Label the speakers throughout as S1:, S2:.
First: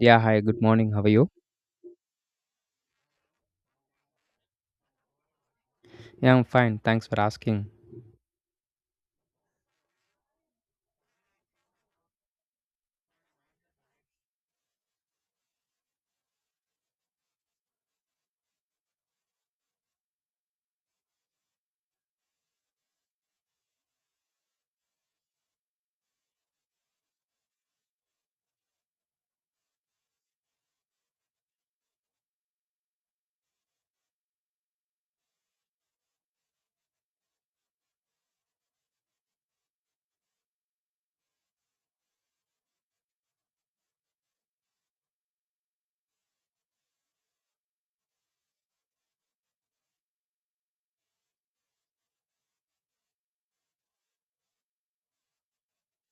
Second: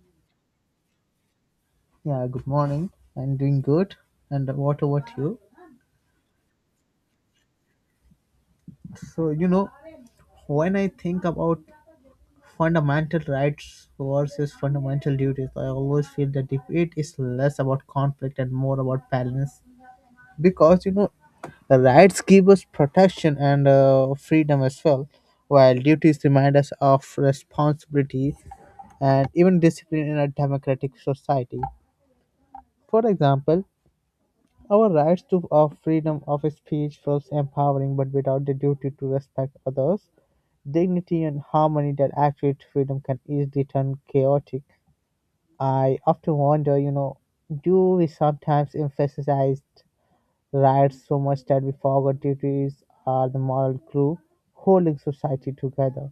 S1: Yeah, hi, good morning. How are you?
S2: Yeah, good morning. I'm doing good. And what about you?
S1: Yeah, I'm fine. Thanks for asking.
S2: So, you know, when I think about fundamental rights versus fundamental duties, I always feel the debate is less about conflict and more about balance. Because, you know, rights give us protection and freedom as well, while duties remind us of responsibility and even discipline in a democratic society. For example, our rights to of freedom of speech feels empowering, but without the duty to respect others, dignity and harmony that actual freedom can easily turn chaotic. I often wonder, do we sometimes emphasize rights so much that we forget duties are the moral glue holding society together?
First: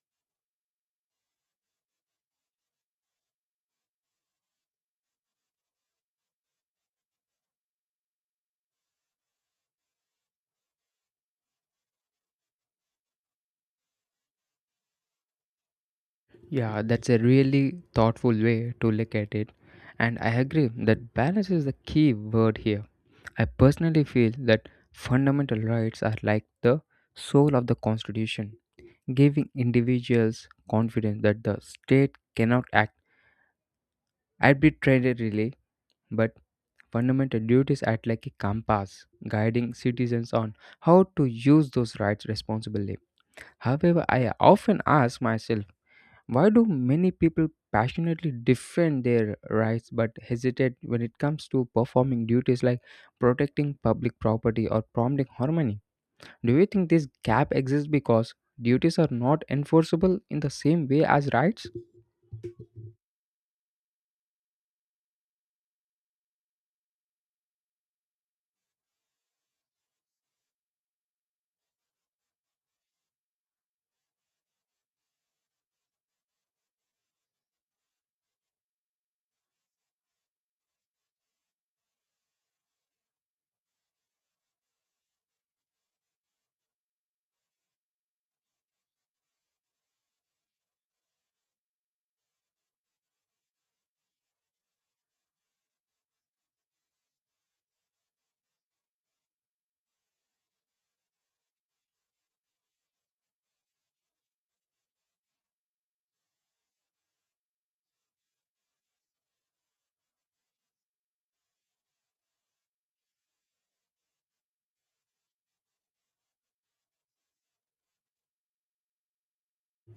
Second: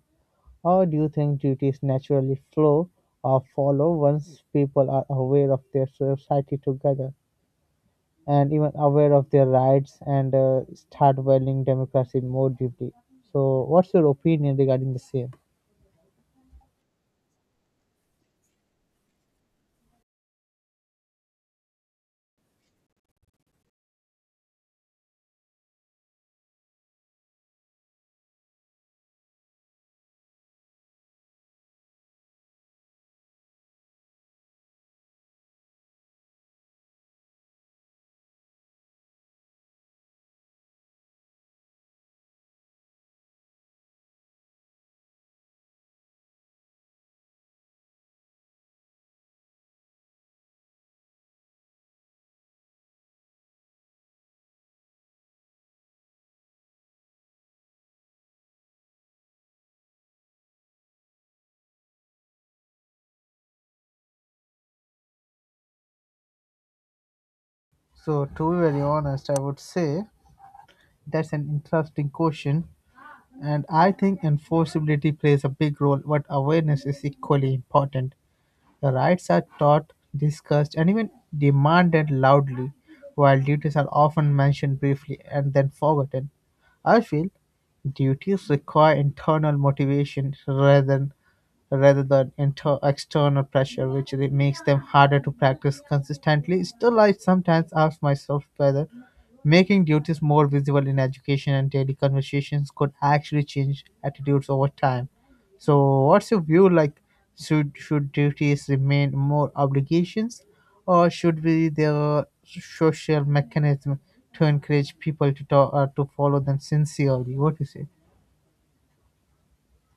S2: Or do you think duties naturally flow or follow once people are aware of their society together? And even aware of their rights and start valuing democracy more deeply. So, what's your opinion regarding the same?
S1: Yeah, that's a really thoughtful way to look at it. And I agree that balance is the key word here. I personally feel that fundamental rights are like the soul of the Constitution, giving individuals confidence that the state cannot act arbitrarily, but fundamental duties act like a compass, guiding citizens on how to use those rights responsibly. However, I often ask myself, why do many people passionately defend their rights but hesitate when it comes to performing duties like protecting public property or promoting harmony? Do you think this gap exists because duties are not enforceable in the same way as rights?
S2: So, to be very honest, I would say that's an interesting question, and I think enforceability plays a big role, but awareness is equally important. The rights are taught, discussed, and even demanded loudly, while duties are often mentioned briefly and then forgotten. I feel duties require internal motivation rather than external pressure, which makes them harder to practice consistently. Still, I sometimes ask myself whether making duties more visible in education and daily conversations could actually change attitudes over time. So, what's your view? Like, should duties remain more obligations, or should be the social mechanism to encourage people to talk, to follow them sincerely? What do you say?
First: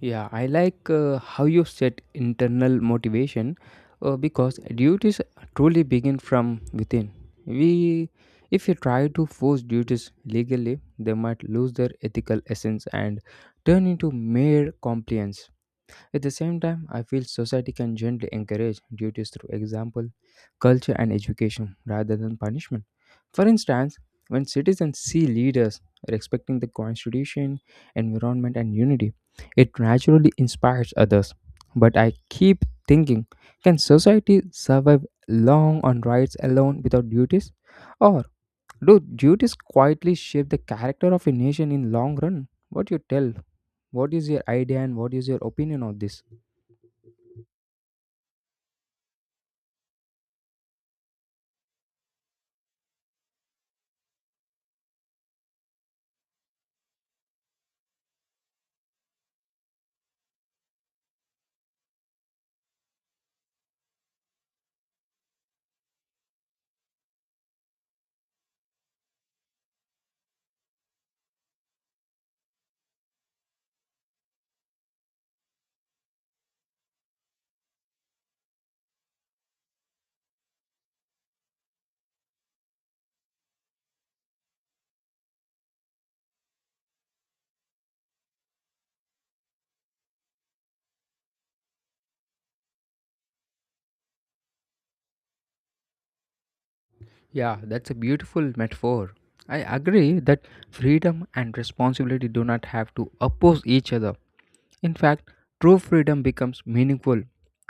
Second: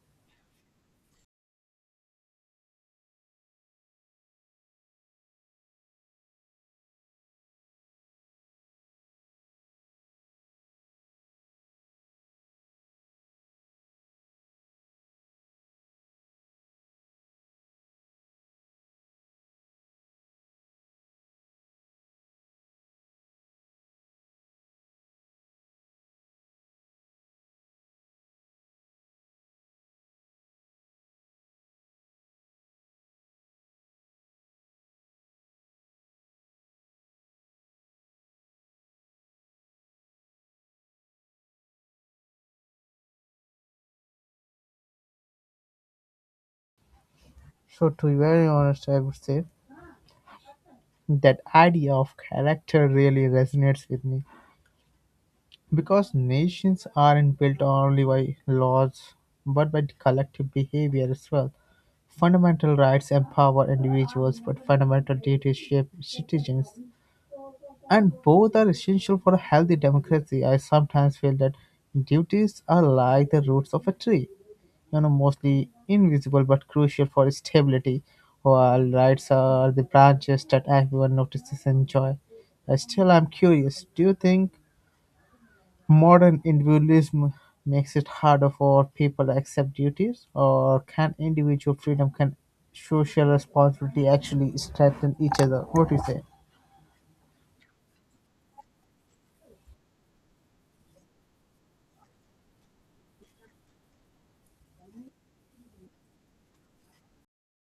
S1: Yeah, I like how you set internal motivation because duties truly begin from within. We, if you try to force duties legally, they might lose their ethical essence and turn into mere compliance. At the same time, I feel society can gently encourage duties through example, culture, and education rather than punishment. For instance, when citizens see leaders respecting the constitution, environment, and unity, it naturally inspires others. But I keep thinking, can society survive long on rights alone without duties? Or do duties quietly shape the character of a nation in long run? What you tell? What is your idea and what is your opinion on this?
S2: So, to be very honest, I would say that idea of character really resonates with me because nations aren't built only by laws but by the collective behavior as well. Fundamental rights empower individuals, but fundamental duties shape citizens, and both are essential for a healthy democracy. I sometimes feel that duties are like the roots of a tree, you know, mostly invisible but crucial for stability, while rights are the branches that everyone notices and enjoy. Still I'm curious, do you think modern individualism makes it harder for people to accept duties, or can individual freedom can social responsibility actually strengthen each other? What do you say?
S1: Yeah, that's a beautiful metaphor. I agree that freedom and responsibility do not have to oppose each other. In fact, true freedom becomes meaningful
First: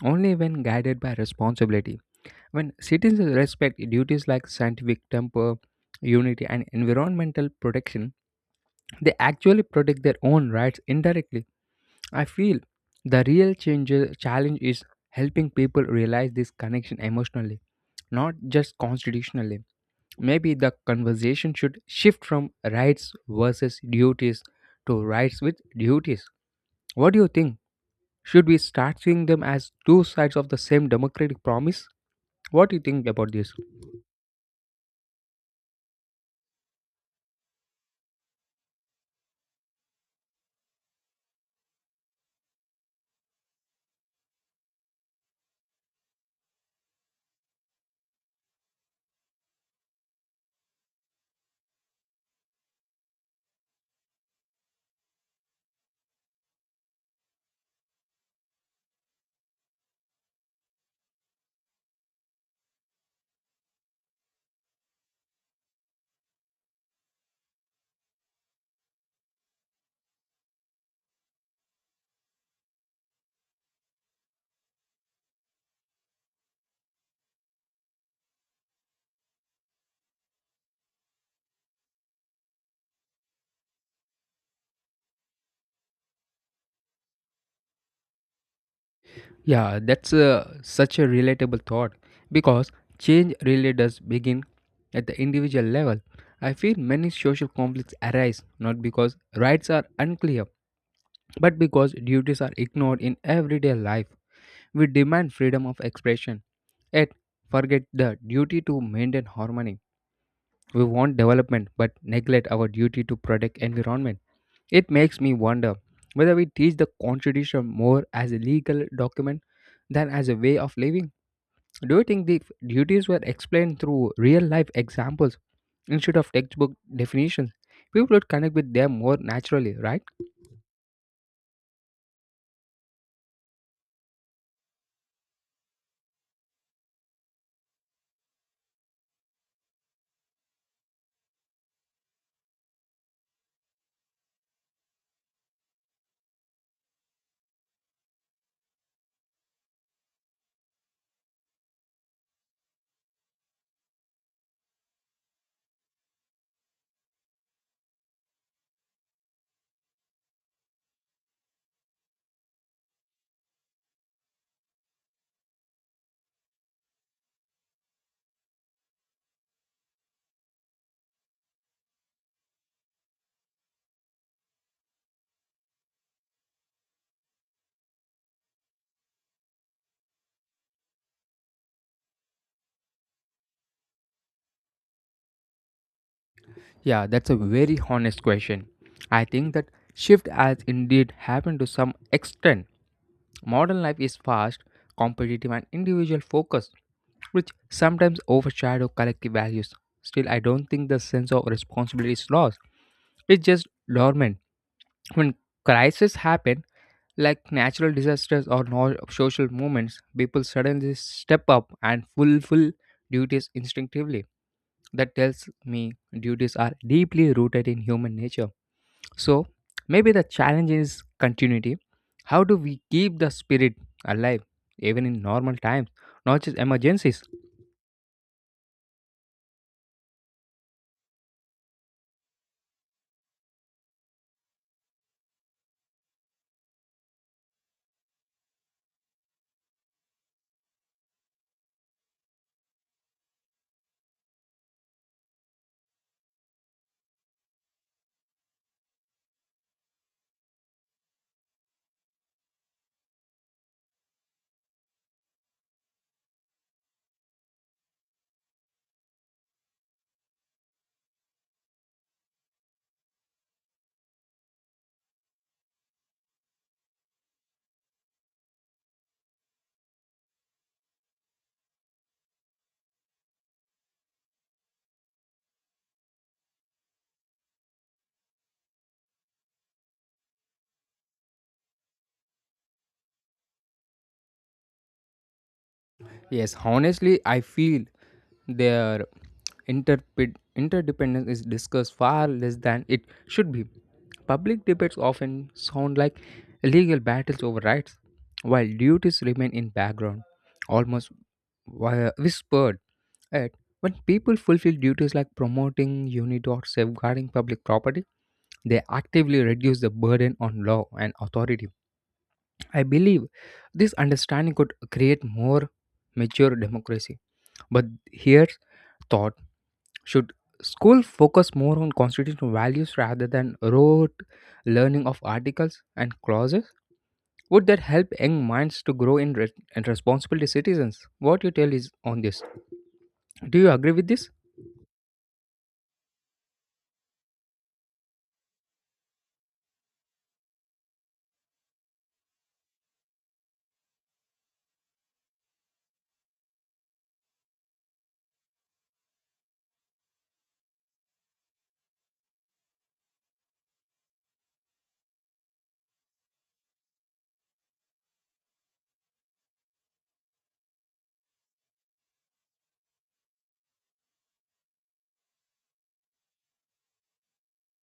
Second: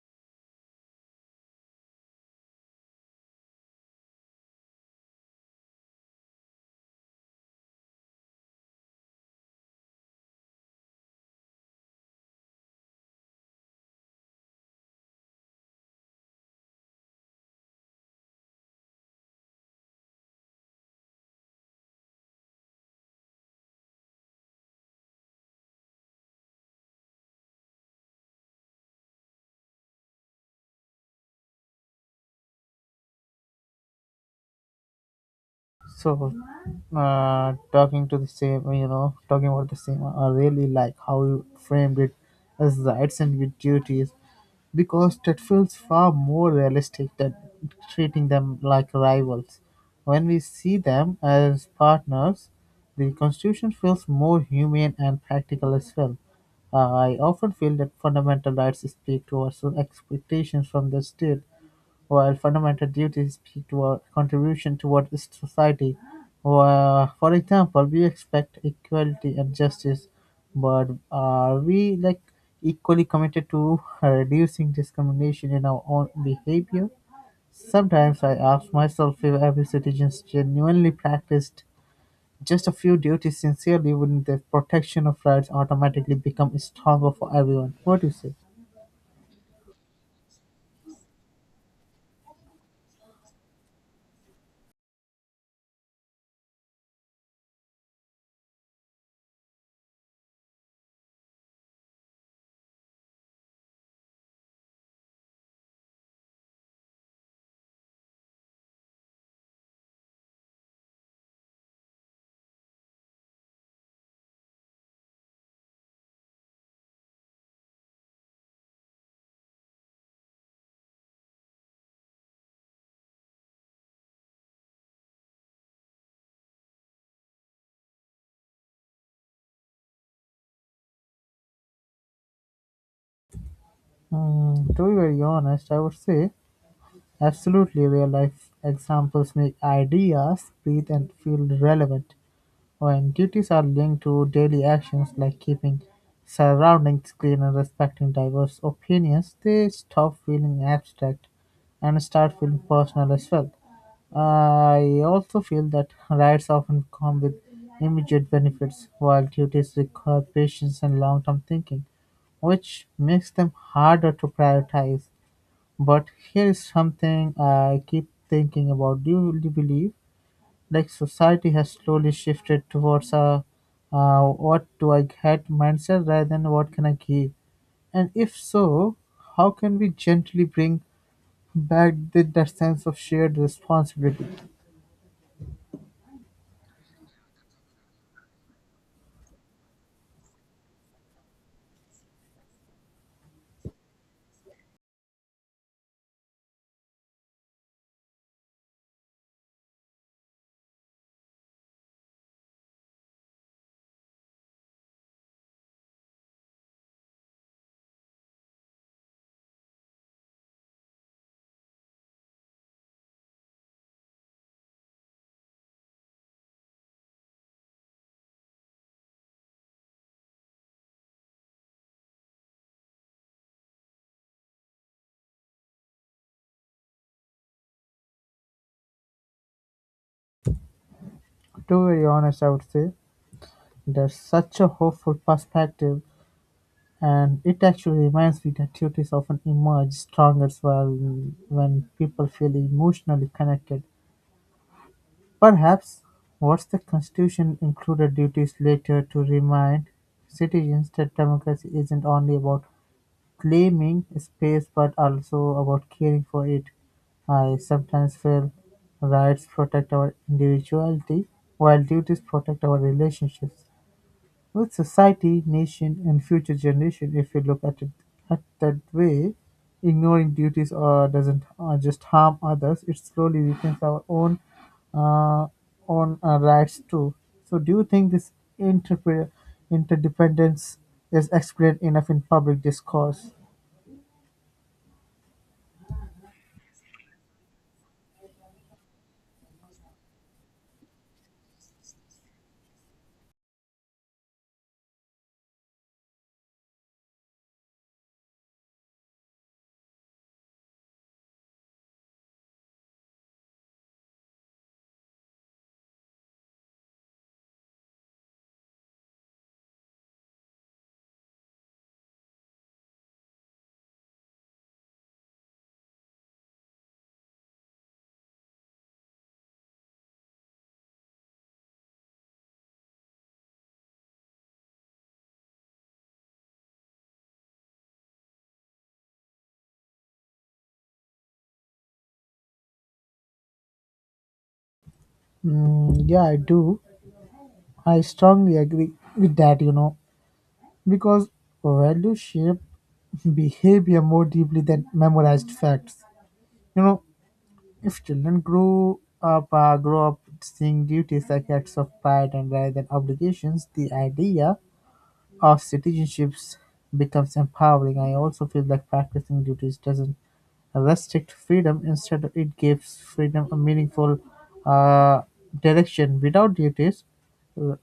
S1: only when guided by responsibility. When citizens respect duties like scientific temper, unity, and environmental protection, they actually protect their own rights indirectly. I feel the real change, challenge is helping people realize this connection emotionally, not just constitutionally. Maybe the conversation should shift from rights versus duties to rights with duties. What do you think? Should we start seeing them as two sides of the same democratic promise? What do you think about this?
S2: So, talking about the same, I really like how you framed it as rights and with duties because that feels far more realistic than treating them like rivals. When we see them as partners, the Constitution feels more humane and practical as well. I often feel that fundamental rights speak to our expectations from the state while fundamental duties speak to our contribution toward the society. For example, we expect equality and justice, but are we like equally committed to reducing discrimination in our own behavior? Sometimes I ask myself, if every citizen genuinely practiced just a few duties sincerely, wouldn't the protection of rights automatically become stronger for everyone? What do you say?
S1: Yeah, that's such a relatable thought because change really does begin at the individual level. I feel many social conflicts arise not because rights are unclear, but because duties are ignored in everyday life. We demand freedom of expression, yet forget the duty to maintain harmony. We want development but neglect our duty to protect environment. It makes me wonder whether we teach the constitution more as a legal document than as a way of living. Do you think the duties were explained through real life examples instead of textbook definitions? People would connect with them more naturally, right?
S2: Mm, to be very honest, I would say absolutely, real-life examples make ideas breathe and feel relevant. When duties are linked to daily actions like keeping surroundings clean and respecting diverse opinions, they stop feeling abstract and start feeling personal as well. I also feel that rights often come with immediate benefits, while duties require patience and long-term thinking, which makes them harder to prioritize. But here is something I keep thinking about. Do you really believe, like, society has slowly shifted towards a what do I get mindset rather than what can I give? And if so, how can we gently bring back that sense of shared responsibility?
S1: Yeah, that's a very honest question. I think that shift has indeed happened to some extent. Modern life is fast, competitive, and individual focused, which sometimes overshadow collective values. Still, I don't think the sense of responsibility is lost. It's just dormant. When crises happen, like natural disasters or social movements, people suddenly step up and fulfill duties instinctively. That tells me duties are deeply rooted in human nature. So maybe the challenge is continuity. How do we keep the spirit alive even in normal times, not just emergencies?
S2: To be very honest, I would say that's such a hopeful perspective, and it actually reminds me that duties often emerge stronger as well when people feel emotionally connected. Perhaps what the Constitution included duties later to remind citizens that democracy isn't only about claiming space but also about caring for it. I sometimes feel rights protect our individuality while duties protect our relationships. With society, nation, and future generation, if you look at it at that way, ignoring duties or doesn't or just harm others, it slowly weakens our uh, own rights too. So, do you think this interpre- interdependence is explained enough in public discourse?
S1: Yes, honestly, I feel their interdependence is discussed far less than it should be. Public debates often sound like legal battles over rights, while duties remain in background, almost whispered at. When people fulfill duties like promoting unity or safeguarding public property, they actively reduce the burden on law and authority. I believe this understanding could create more mature democracy. But here's thought, should school focus more on constitutional values rather than rote learning of articles and clauses? Would that help young minds to grow in re- and responsible citizens? What you tell is on this. Do you agree with this?
S2: Mm, yeah, I do. I strongly agree with that. You know, because values shape behavior more deeply than memorized facts. You know, if children grow up seeing duties as acts of pride and rather than obligations, the idea of citizenships becomes empowering. I also feel like practicing duties doesn't restrict freedom; instead, it gives freedom a meaningful uh, direction. Without duties, r-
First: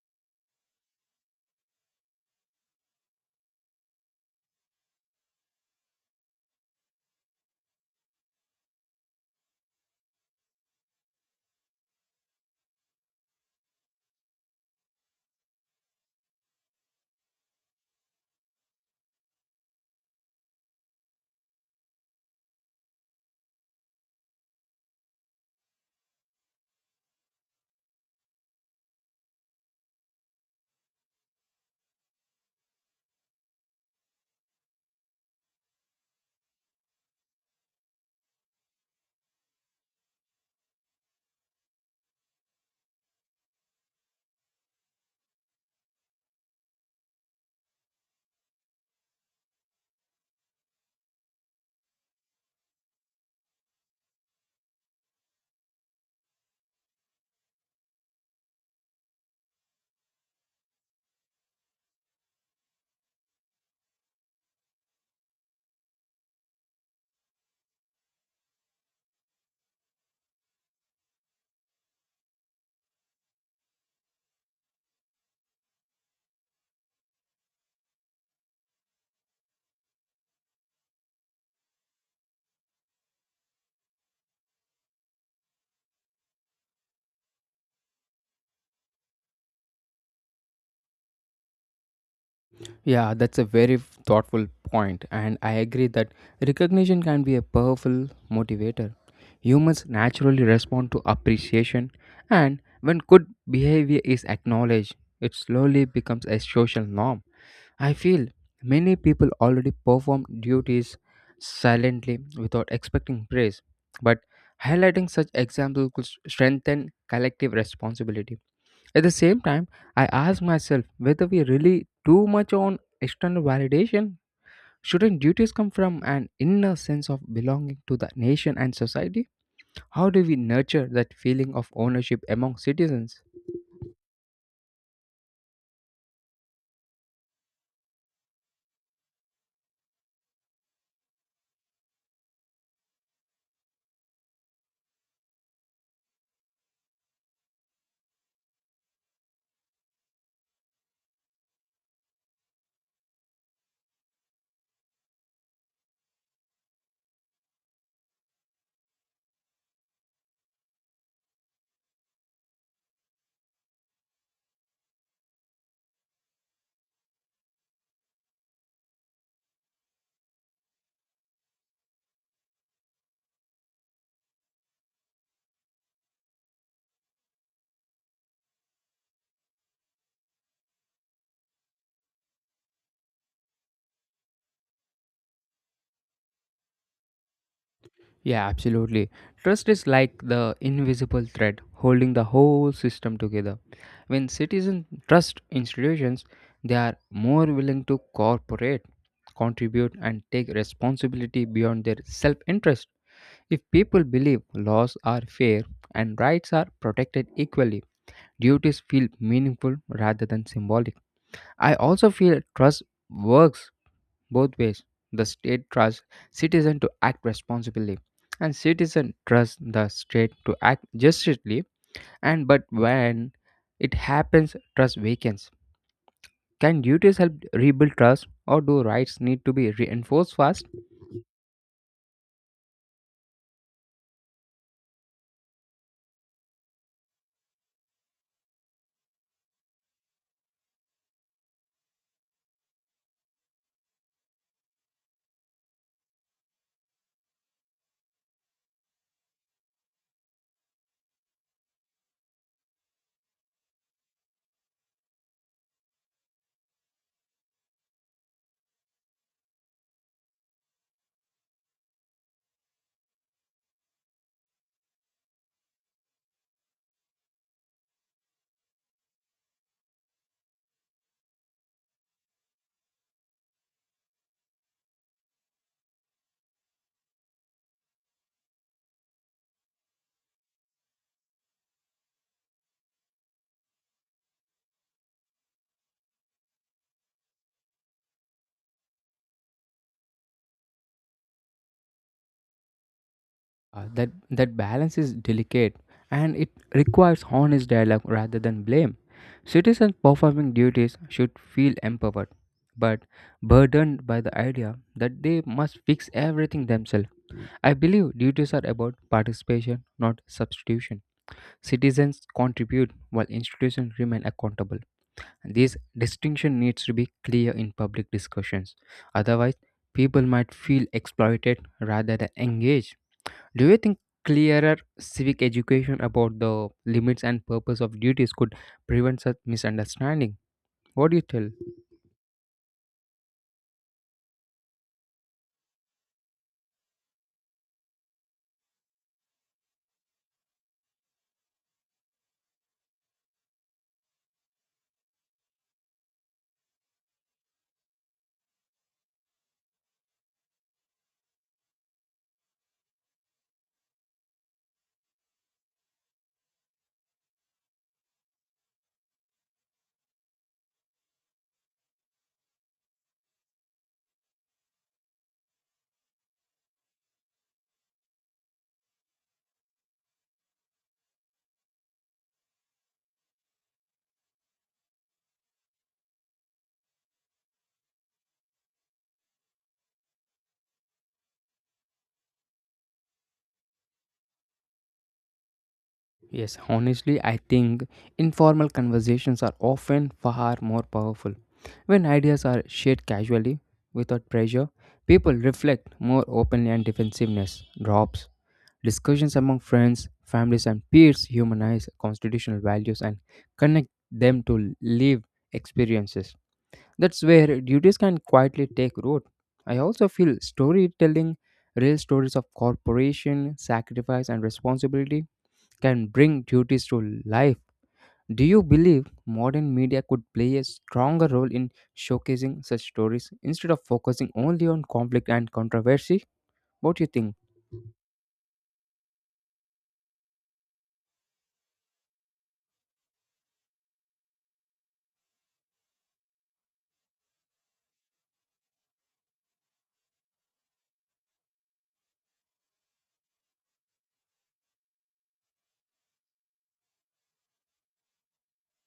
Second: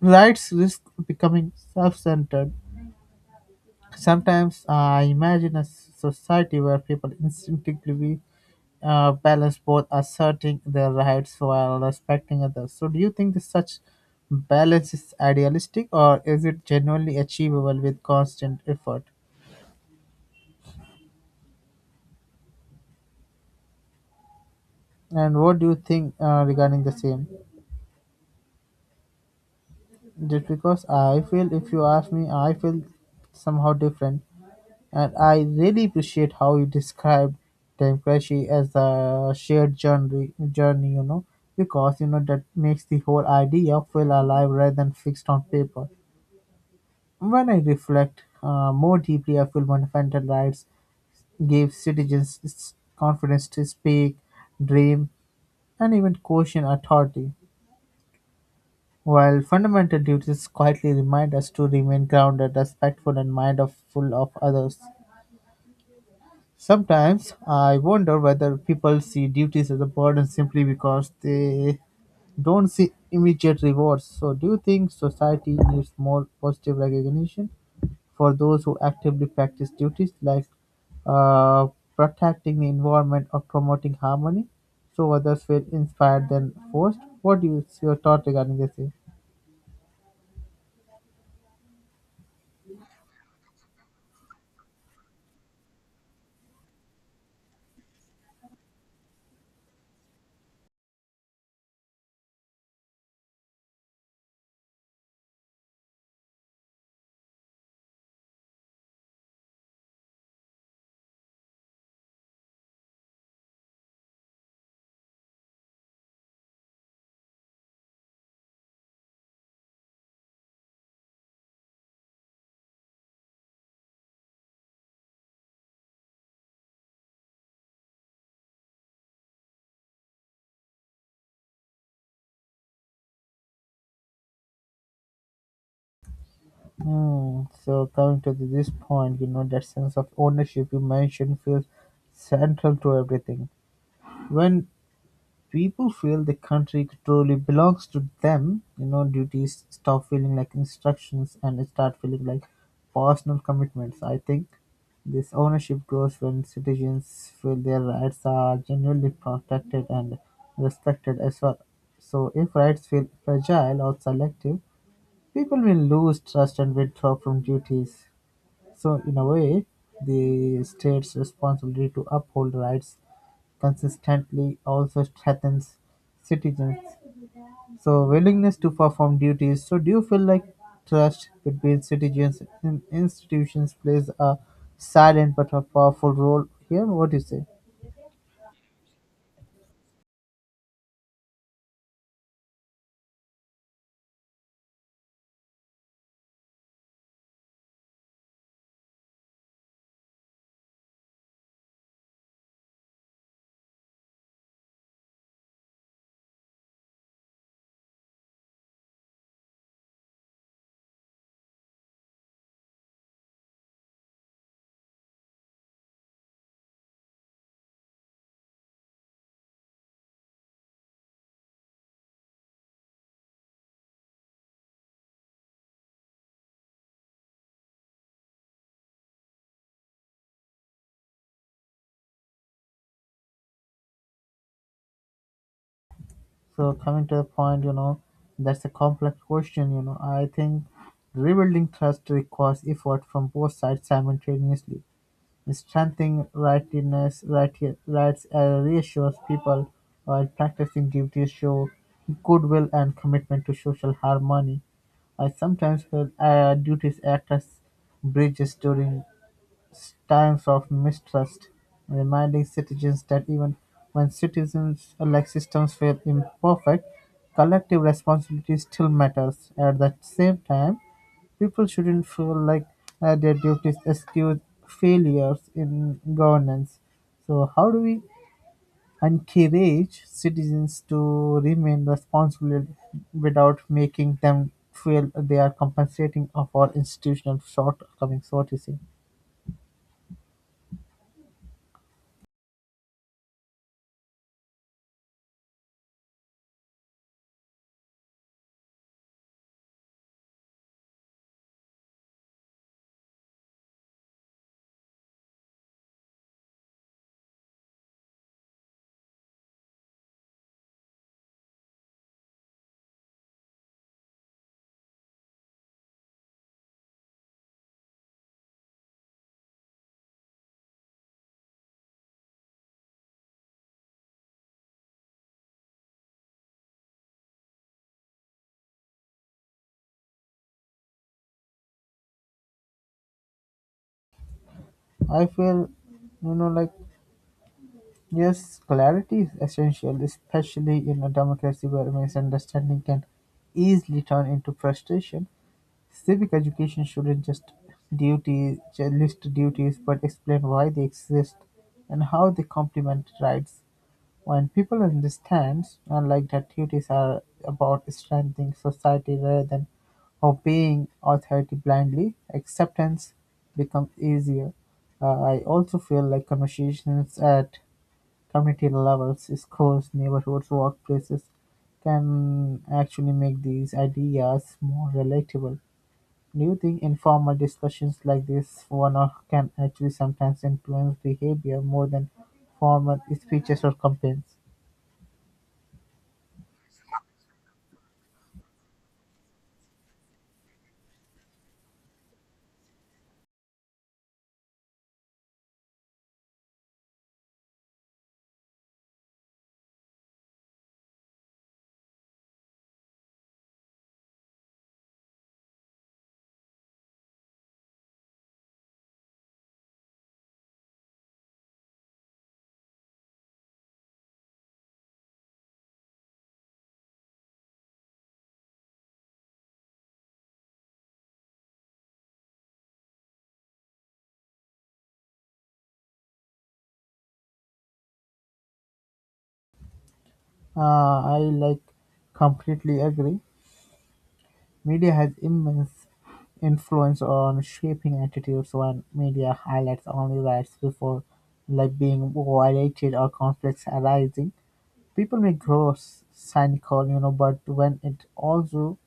S2: rights risk becoming self-centered. Sometimes I imagine a society where people instinctively balance both asserting their rights while respecting others. So, do you think that such balance is idealistic or is it genuinely achievable with constant effort? And what do you think regarding the same? Just because I feel, if you ask me, I feel somehow different, and I really appreciate how you described democracy as a shared journey. Journey, you know, because you know that makes the whole idea feel alive rather than fixed on paper. When I reflect more deeply, I feel my fundamental rights gave citizens confidence to speak, dream, and even question authority, while fundamental duties quietly remind us to remain grounded, respectful, and mindful of others. Sometimes I wonder whether people see duties as a burden simply because they don't see immediate rewards. So, do you think society needs more positive recognition for those who actively practice duties like uh, protecting the environment or promoting harmony so others feel inspired than forced? What do you, your thought regarding this? Is?
S1: Yeah, that's a very thoughtful point, and I agree that recognition can be a powerful motivator. Humans naturally respond to appreciation, and when good behavior is acknowledged, it slowly becomes a social norm. I feel many people already perform duties silently without expecting praise, but highlighting such examples could strengthen collective responsibility. At the same time, I ask myself whether we rely too much on external validation. Shouldn't duties come from an inner sense of belonging to the nation and society? How do we nurture that feeling of ownership among citizens?
S2: Hmm. So coming to this point, you know that sense of ownership you mentioned feels central to everything when people feel the country truly belongs to them, you know, duties stop feeling like instructions and start feeling like personal commitments. I think this ownership grows when citizens feel their rights are genuinely protected and respected as well. So, if rights feel fragile or selective, people will lose trust and withdraw from duties. So, in a way, the state's responsibility to uphold rights consistently also threatens citizens. So willingness to perform duties. So do you feel like trust between citizens and institutions plays a silent but a powerful role here? What do you say?
S1: Yeah, absolutely. Trust is like the invisible thread holding the whole system together. When citizens trust institutions, they are more willing to cooperate, contribute, and take responsibility beyond their self interest. If people believe laws are fair and rights are protected equally, duties feel meaningful rather than symbolic. I also feel trust works both ways, the state trusts citizen to act responsibly, and citizen trusts the state to act justly. And but when it happens, trust weakens. Can duties help rebuild trust, or do rights need to be reinforced first?
S2: So coming to the point, you know, that's a complex question, you know. I think rebuilding trust requires effort from both sides simultaneously. Strengthening righteousness reassures people while practicing duties show goodwill and commitment to social harmony. I sometimes feel duties act as bridges during times of mistrust, reminding citizens that even when citizens like systems feel imperfect, collective responsibility still matters. At the same time, people shouldn't feel like their duties excuse failures in governance. So, how do we encourage citizens to remain responsible without making them feel they are compensating for institutional shortcomings? What you say?
S1: That balance is delicate, and it requires honest dialogue rather than blame. Citizens performing duties should feel empowered, but burdened by the idea that they must fix everything themselves. I believe duties are about participation, not substitution. Citizens contribute while institutions remain accountable. This distinction needs to be clear in public discussions. Otherwise, people might feel exploited rather than engaged. Do you think clearer civic education about the limits and purpose of duties could prevent such misunderstanding? What do you tell?
S2: I feel, you know, like yes, clarity is essential, especially in a democracy where misunderstanding can easily turn into frustration. Civic education shouldn't just duty list duties but explain why they exist and how they complement rights. When people understand, unlike that duties are about strengthening society rather than obeying authority blindly, acceptance becomes easier. I also feel like conversations at community levels, schools, neighborhoods, workplaces can actually make these ideas more relatable. Do you think informal discussions like this one off can actually sometimes influence behavior more than formal speeches or campaigns?
S1: Yes, honestly, I think informal conversations are often far more powerful. When ideas are shared casually, without pressure, people reflect more openly and defensiveness drops. Discussions among friends, families, and peers humanize constitutional values and connect them to lived experiences. That's where duties can quietly take root. I also feel storytelling, real stories of corporation, sacrifice, and responsibility can bring duties to life. Do you believe modern media could play a stronger role in showcasing such stories instead of focusing only on conflict and controversy? What do you think?
S2: I completely agree. Media has immense influence on shaping attitudes when media highlights only rights before like being violated or conflicts arising. People may grow cynical, you know, but when it also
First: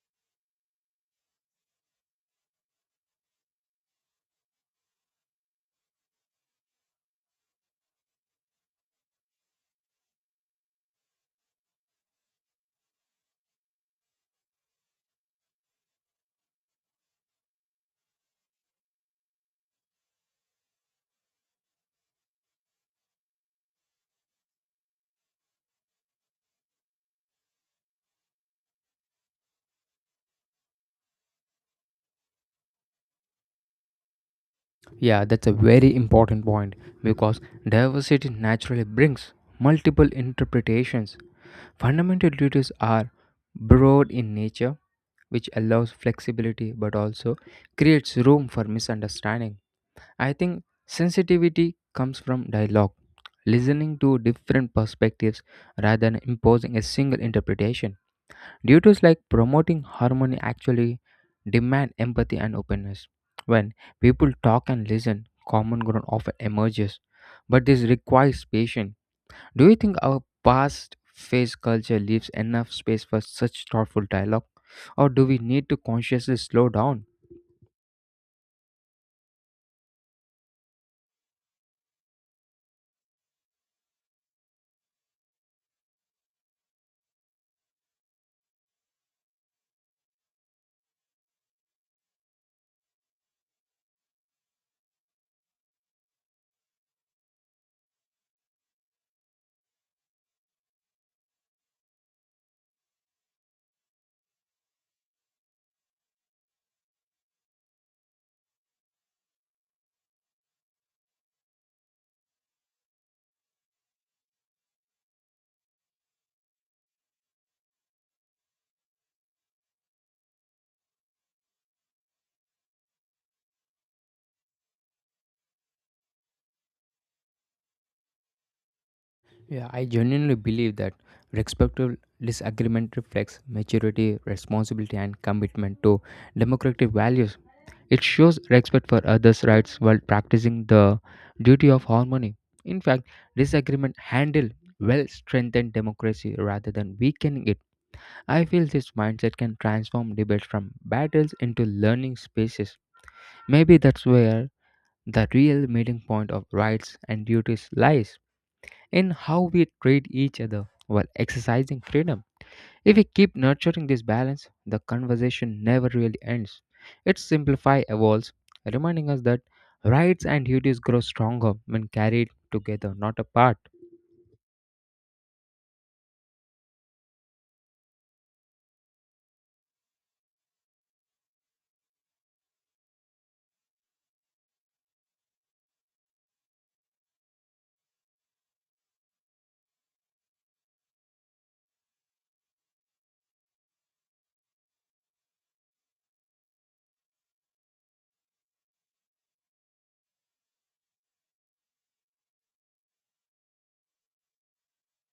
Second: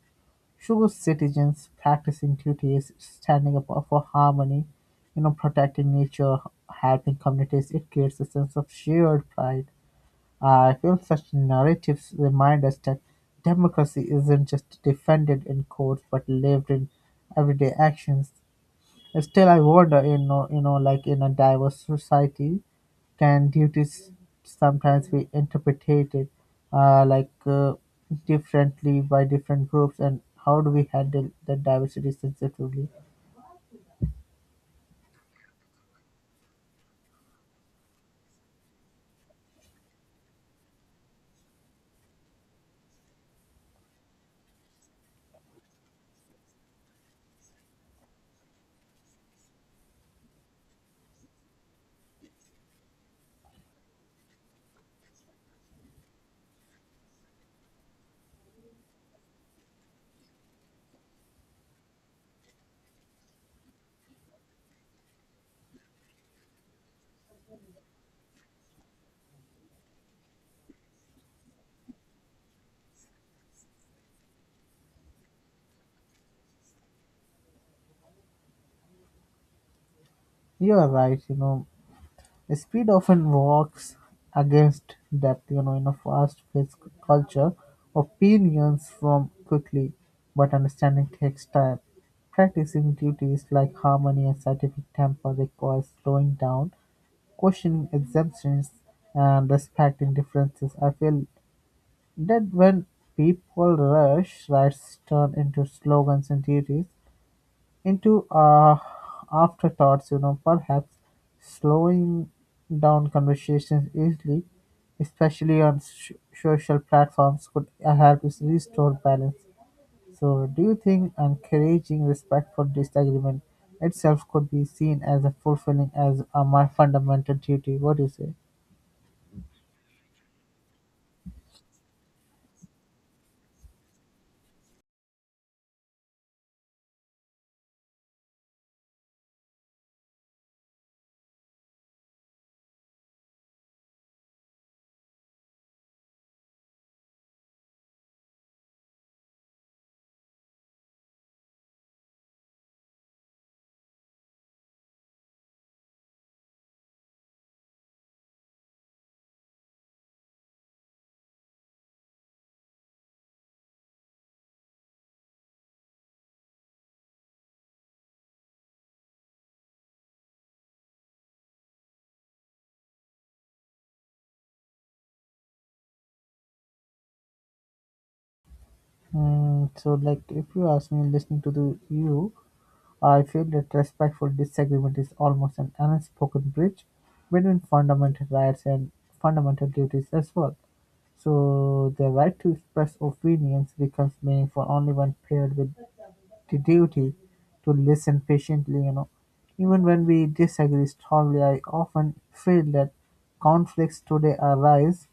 S2: shows citizens practicing duties, standing up for harmony, you know, protecting nature, helping communities. It creates a sense of shared pride. I feel such narratives remind us that democracy isn't just defended in courts but lived in everyday actions. Still, I wonder, like in a diverse society, can duties sometimes be interpreted uh, like uh, differently by different groups, and how do we handle the diversity sensitively?
S1: Yeah, that's a very important point because diversity naturally brings multiple interpretations. Fundamental duties are broad in nature, which allows flexibility but also creates room for misunderstanding. I think sensitivity comes from dialogue, listening to different perspectives rather than imposing a single interpretation. Duties like promoting harmony actually demand empathy and openness. When people talk and listen, common ground often emerges, but this requires patience. Do you think our past phase culture leaves enough space for such thoughtful dialogue, or do we need to consciously slow down?
S2: You are right. You know, speed often works against depth. You know, in a fast-paced culture, opinions form quickly, but understanding takes time. Practicing duties like harmony and scientific temper requires slowing down questioning exemptions and respecting differences. I feel that when people rush, rights turn into slogans and duties, into afterthoughts, you know, perhaps slowing down conversations easily, especially on social platforms, could help us restore balance. So, do you think encouraging respectful disagreement itself could be seen as a fulfilling as a my fundamental duty? What do you say?
S1: Yeah, I genuinely believe that respectful disagreement reflects maturity, responsibility, and commitment to democratic values. It shows respect for others' rights while practicing the duty of harmony. In fact, disagreement handled well strengthen democracy rather than weakening it. I feel this mindset can transform debates from battles into learning spaces. Maybe that's where the real meeting point of rights and duties lies in how we treat each other while exercising freedom. If we keep nurturing this balance, the conversation never really ends. Its simplify evolves, reminding us that rights and duties grow stronger when carried together, not apart.
S2: If you ask me, listening to the you, I feel that respectful disagreement is almost an unspoken bridge between fundamental rights and fundamental duties as well. So, the right to express opinions becomes meaningful only when paired with the duty to listen patiently. You know, even when we disagree strongly, I often feel that conflicts today arise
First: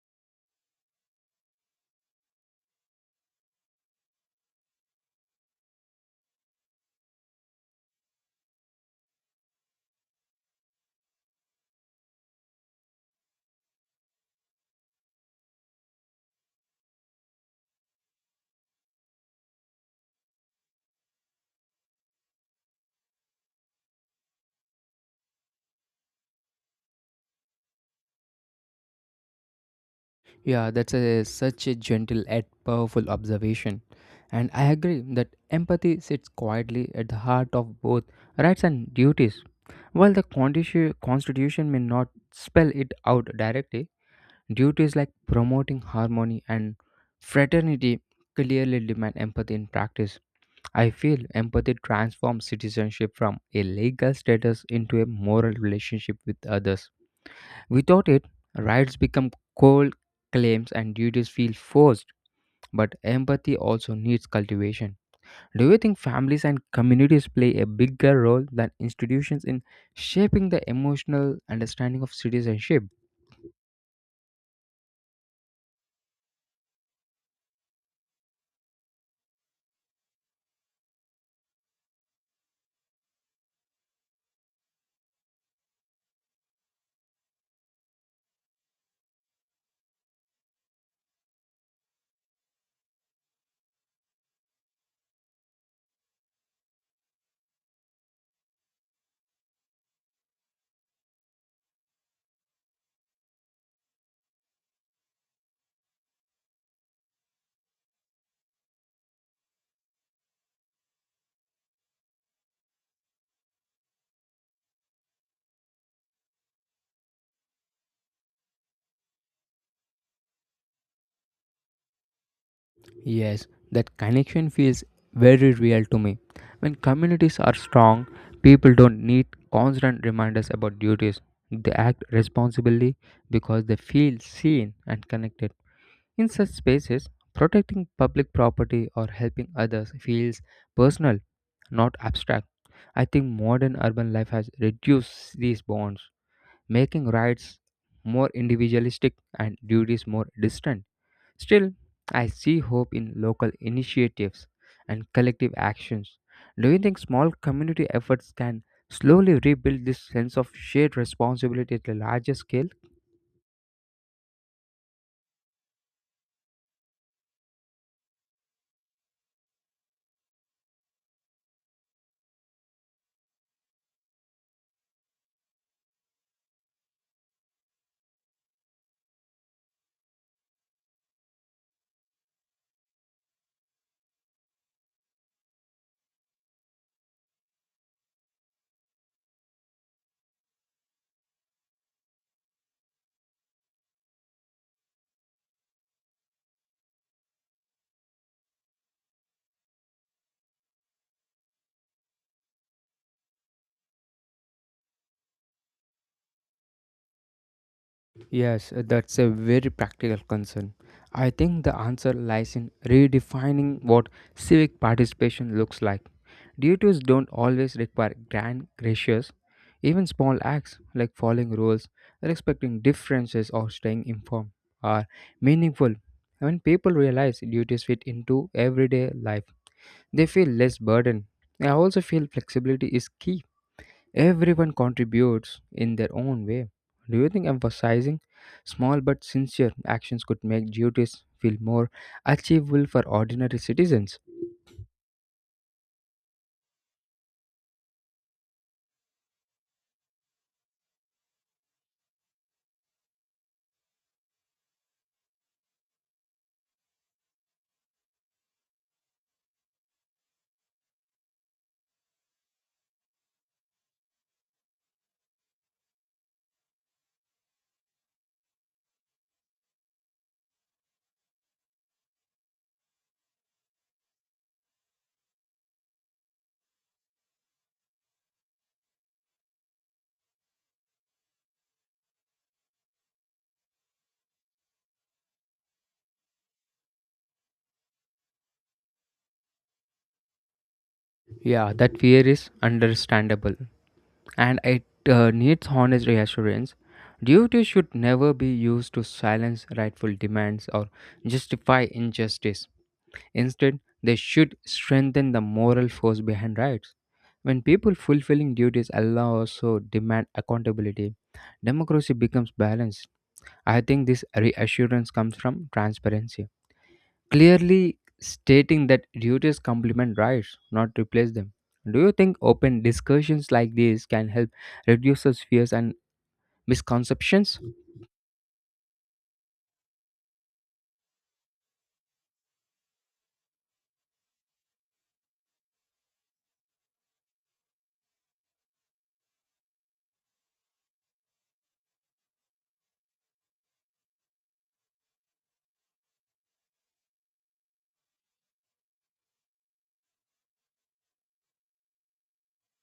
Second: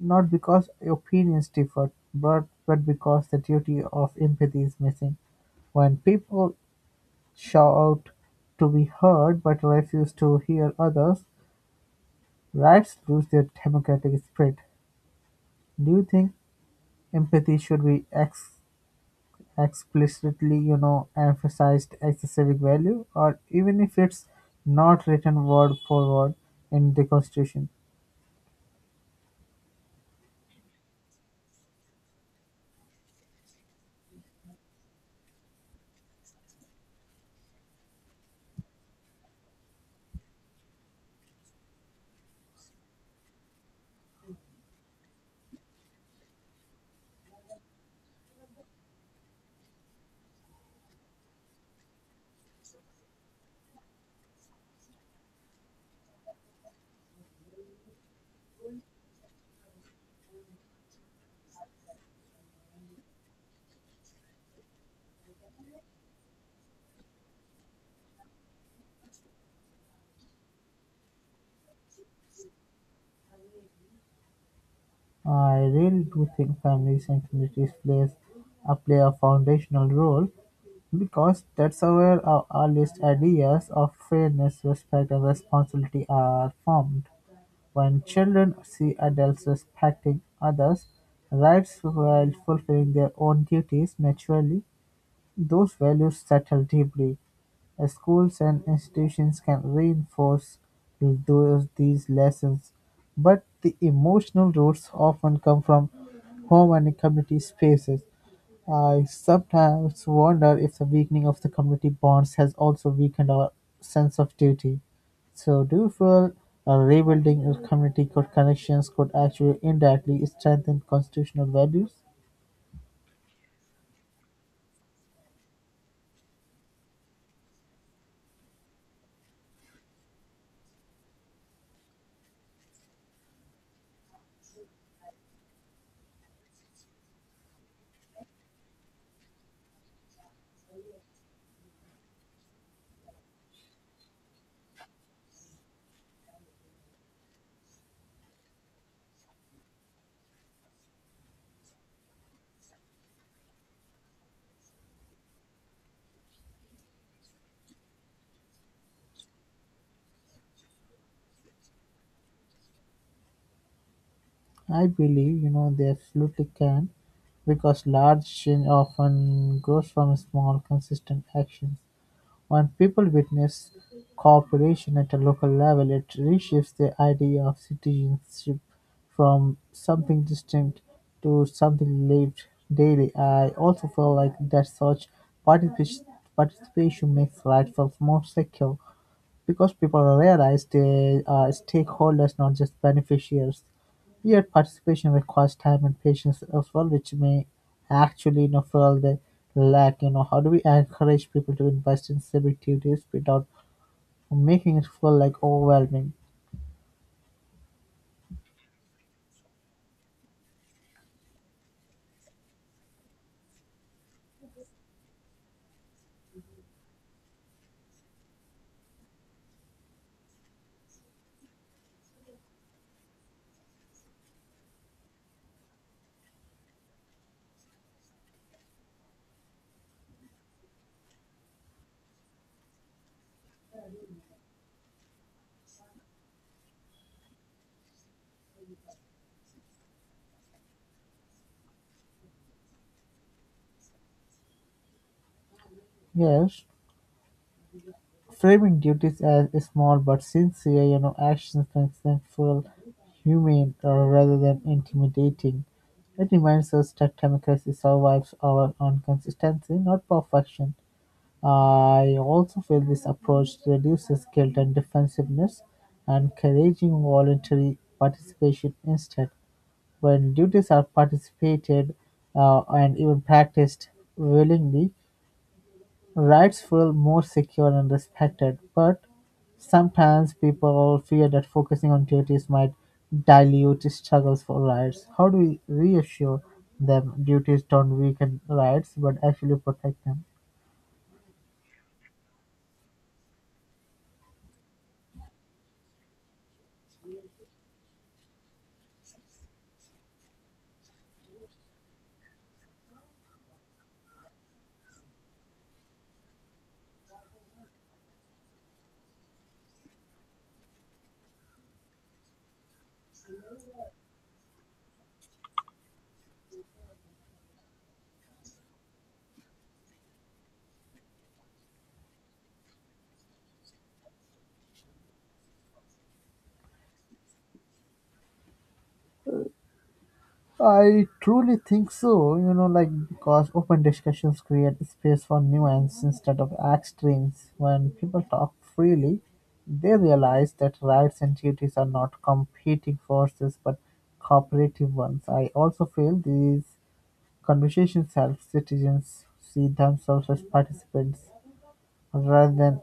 S2: not because opinions differed, but because the duty of empathy is missing. When people shout to be heard but refuse to hear others, rights lose their democratic spirit. Do you think empathy should be explicitly, emphasized as a civic value, or even if it's not written word for word in the Constitution?
S1: Yeah, that's a, such a gentle yet powerful observation. And I agree that empathy sits quietly at the heart of both rights and duties. While the Constitution may not spell it out directly, duties like promoting harmony and fraternity clearly demand empathy in practice. I feel empathy transforms citizenship from a legal status into a moral relationship with others. Without it, rights become cold claims and duties feel forced, but empathy also needs cultivation. Do you think families and communities play a bigger role than institutions in shaping the emotional understanding of citizenship?
S2: I really do think families and communities plays play a foundational role because that's where our earliest ideas of fairness, respect, and responsibility are formed. When children see adults respecting others' rights while fulfilling their own duties naturally, those values settle deeply, as schools and institutions can reinforce those these lessons, but the emotional roots often come from home and community spaces. I sometimes wonder if the weakening of the community bonds has also weakened our sense of duty. So, do you feel rebuilding your connections could actually indirectly strengthen constitutional values?
S1: Yes, that connection feels very real to me. When communities are strong, people don't need constant reminders about duties. They act responsibly because they feel seen and connected. In such spaces, protecting public property or helping others feels personal, not abstract. I think modern urban life has reduced these bonds, making rights more individualistic and duties more distant. Still, I see hope in local initiatives and collective actions. Do you think small community efforts can slowly rebuild this sense of shared responsibility at a larger scale?
S2: I believe they absolutely can, because large change often grows from small, consistent actions. When people witness cooperation at a local level, it reshapes the idea of citizenship from something distinct to something lived daily. I also feel like that such particip- participation makes life more secure. Because people realize they are stakeholders not just beneficiaries, yet participation requires time and patience as well, which may actually fuel the lack. You know, how do we encourage people to invest in civic duties without making it feel like overwhelming?
S1: Yes, that's a very practical concern. I think the answer lies in redefining what civic participation looks like. Duties don't always require grand gestures. Even small acts like following rules, respecting differences, or staying informed are meaningful. When people realize duties fit into everyday life, they feel less burdened. I also feel flexibility is key. Everyone contributes in their own way. Do you think emphasizing small but sincere actions could make duties feel more achievable for ordinary citizens?
S2: Yes, framing duties as small but sincere, actions makes them feel humane rather than intimidating. It reminds us that democracy survives our on consistency, not perfection. I also feel this approach reduces guilt and defensiveness, encouraging voluntary participation instead. When duties are participated and even practiced willingly, rights feel more secure and respected. But sometimes people fear that focusing on duties might dilute struggles for rights. How do we reassure them duties don't weaken rights but actually protect them?
S1: Yeah, that fear is understandable, and it needs honest reassurance. Duty should never be used to silence rightful demands or justify injustice. Instead, they should strengthen the moral force behind rights. When people fulfilling duties allow also demand accountability, democracy becomes balanced. I think this reassurance comes from transparency, clearly stating that duties complement rights, not replace them. Do you think open discussions like these can help reduce those fears and misconceptions?
S2: I truly think so, because open discussions create space for nuance instead of extremes. When people talk freely, they realize that rights and duties are not competing forces but cooperative ones. I also feel these conversations help citizens see themselves as participants rather than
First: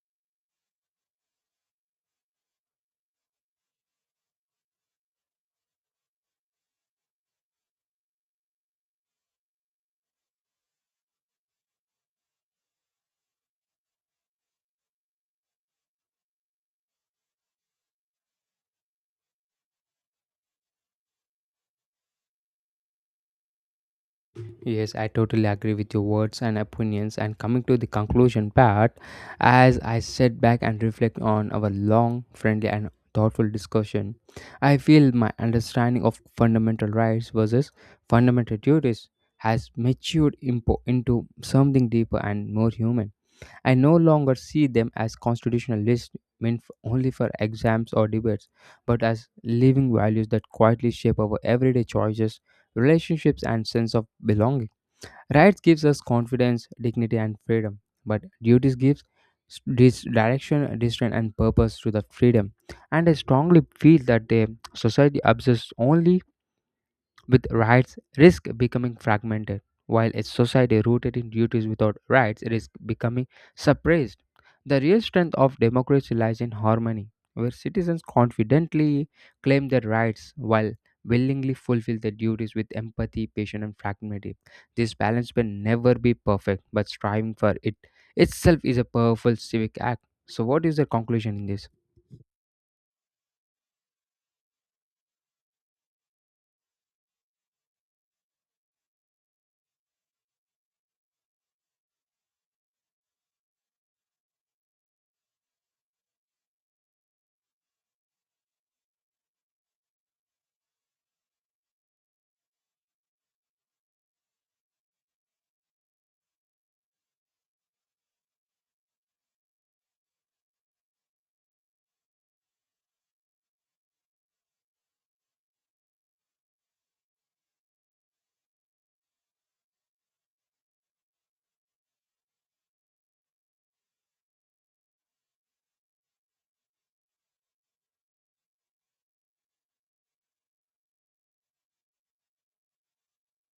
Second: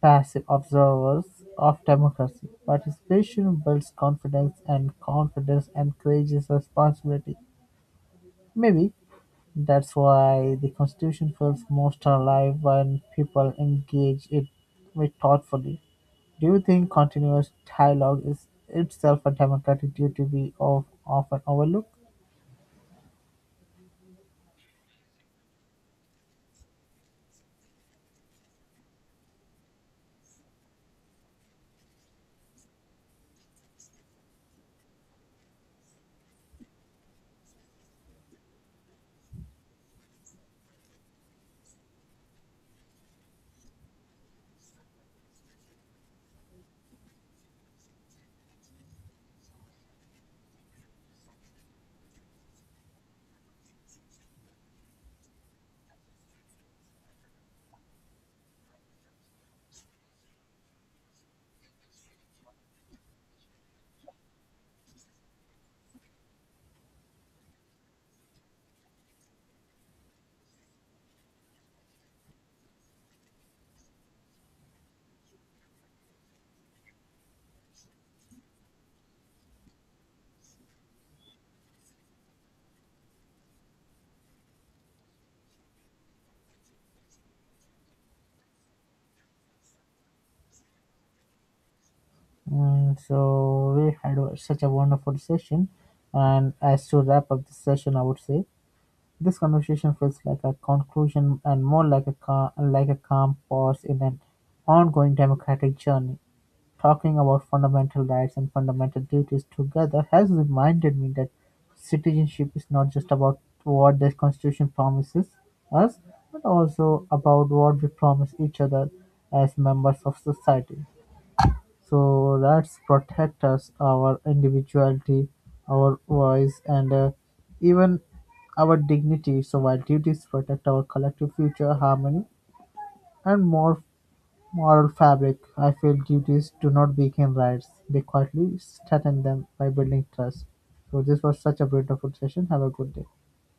S2: passive observers of democracy. Participation builds confidence, and confidence encourages responsibility. Maybe that's why the Constitution feels most alive when people engage it with thoughtfully. Do you think continuous dialogue is itself a democratic duty we often overlook?
S1: Yes, I totally agree with your words and opinions. And coming to the conclusion part, as I sit back and reflect on our long, friendly, and thoughtful discussion, I feel my understanding of fundamental rights versus fundamental duties has matured into something deeper and more human. I no longer see them as constitutional lists meant only for exams or debates, but as living values that quietly shape our everyday choices, relationships, and sense of belonging. Rights gives us confidence, dignity, and freedom, but duties gives direction, restraint, and purpose to that freedom. And I strongly feel that the society obsesses only with rights risk becoming fragmented, while a society rooted in duties without rights risk becoming suppressed. The real strength of democracy lies in harmony, where citizens confidently claim their rights while willingly fulfill their duties with empathy, patience, and fraternity. This balance will never be perfect, but striving for it itself is a powerful civic act. So, what is the conclusion in this?
S2: So we had such a wonderful session, and as to wrap up the session, I would say this conversation feels like a conclusion and more like a calm pause in an ongoing democratic journey. Talking about fundamental rights and fundamental duties together has reminded me that citizenship is not just about what the Constitution promises us, but also about what we promise each other as members of society. So rights protect us, our individuality, our voice, and even our dignity. So while duties protect our collective future harmony and more moral fabric, I feel duties do not become rights. They quietly strengthen them by building trust. So this was such a beautiful session. Have a good day.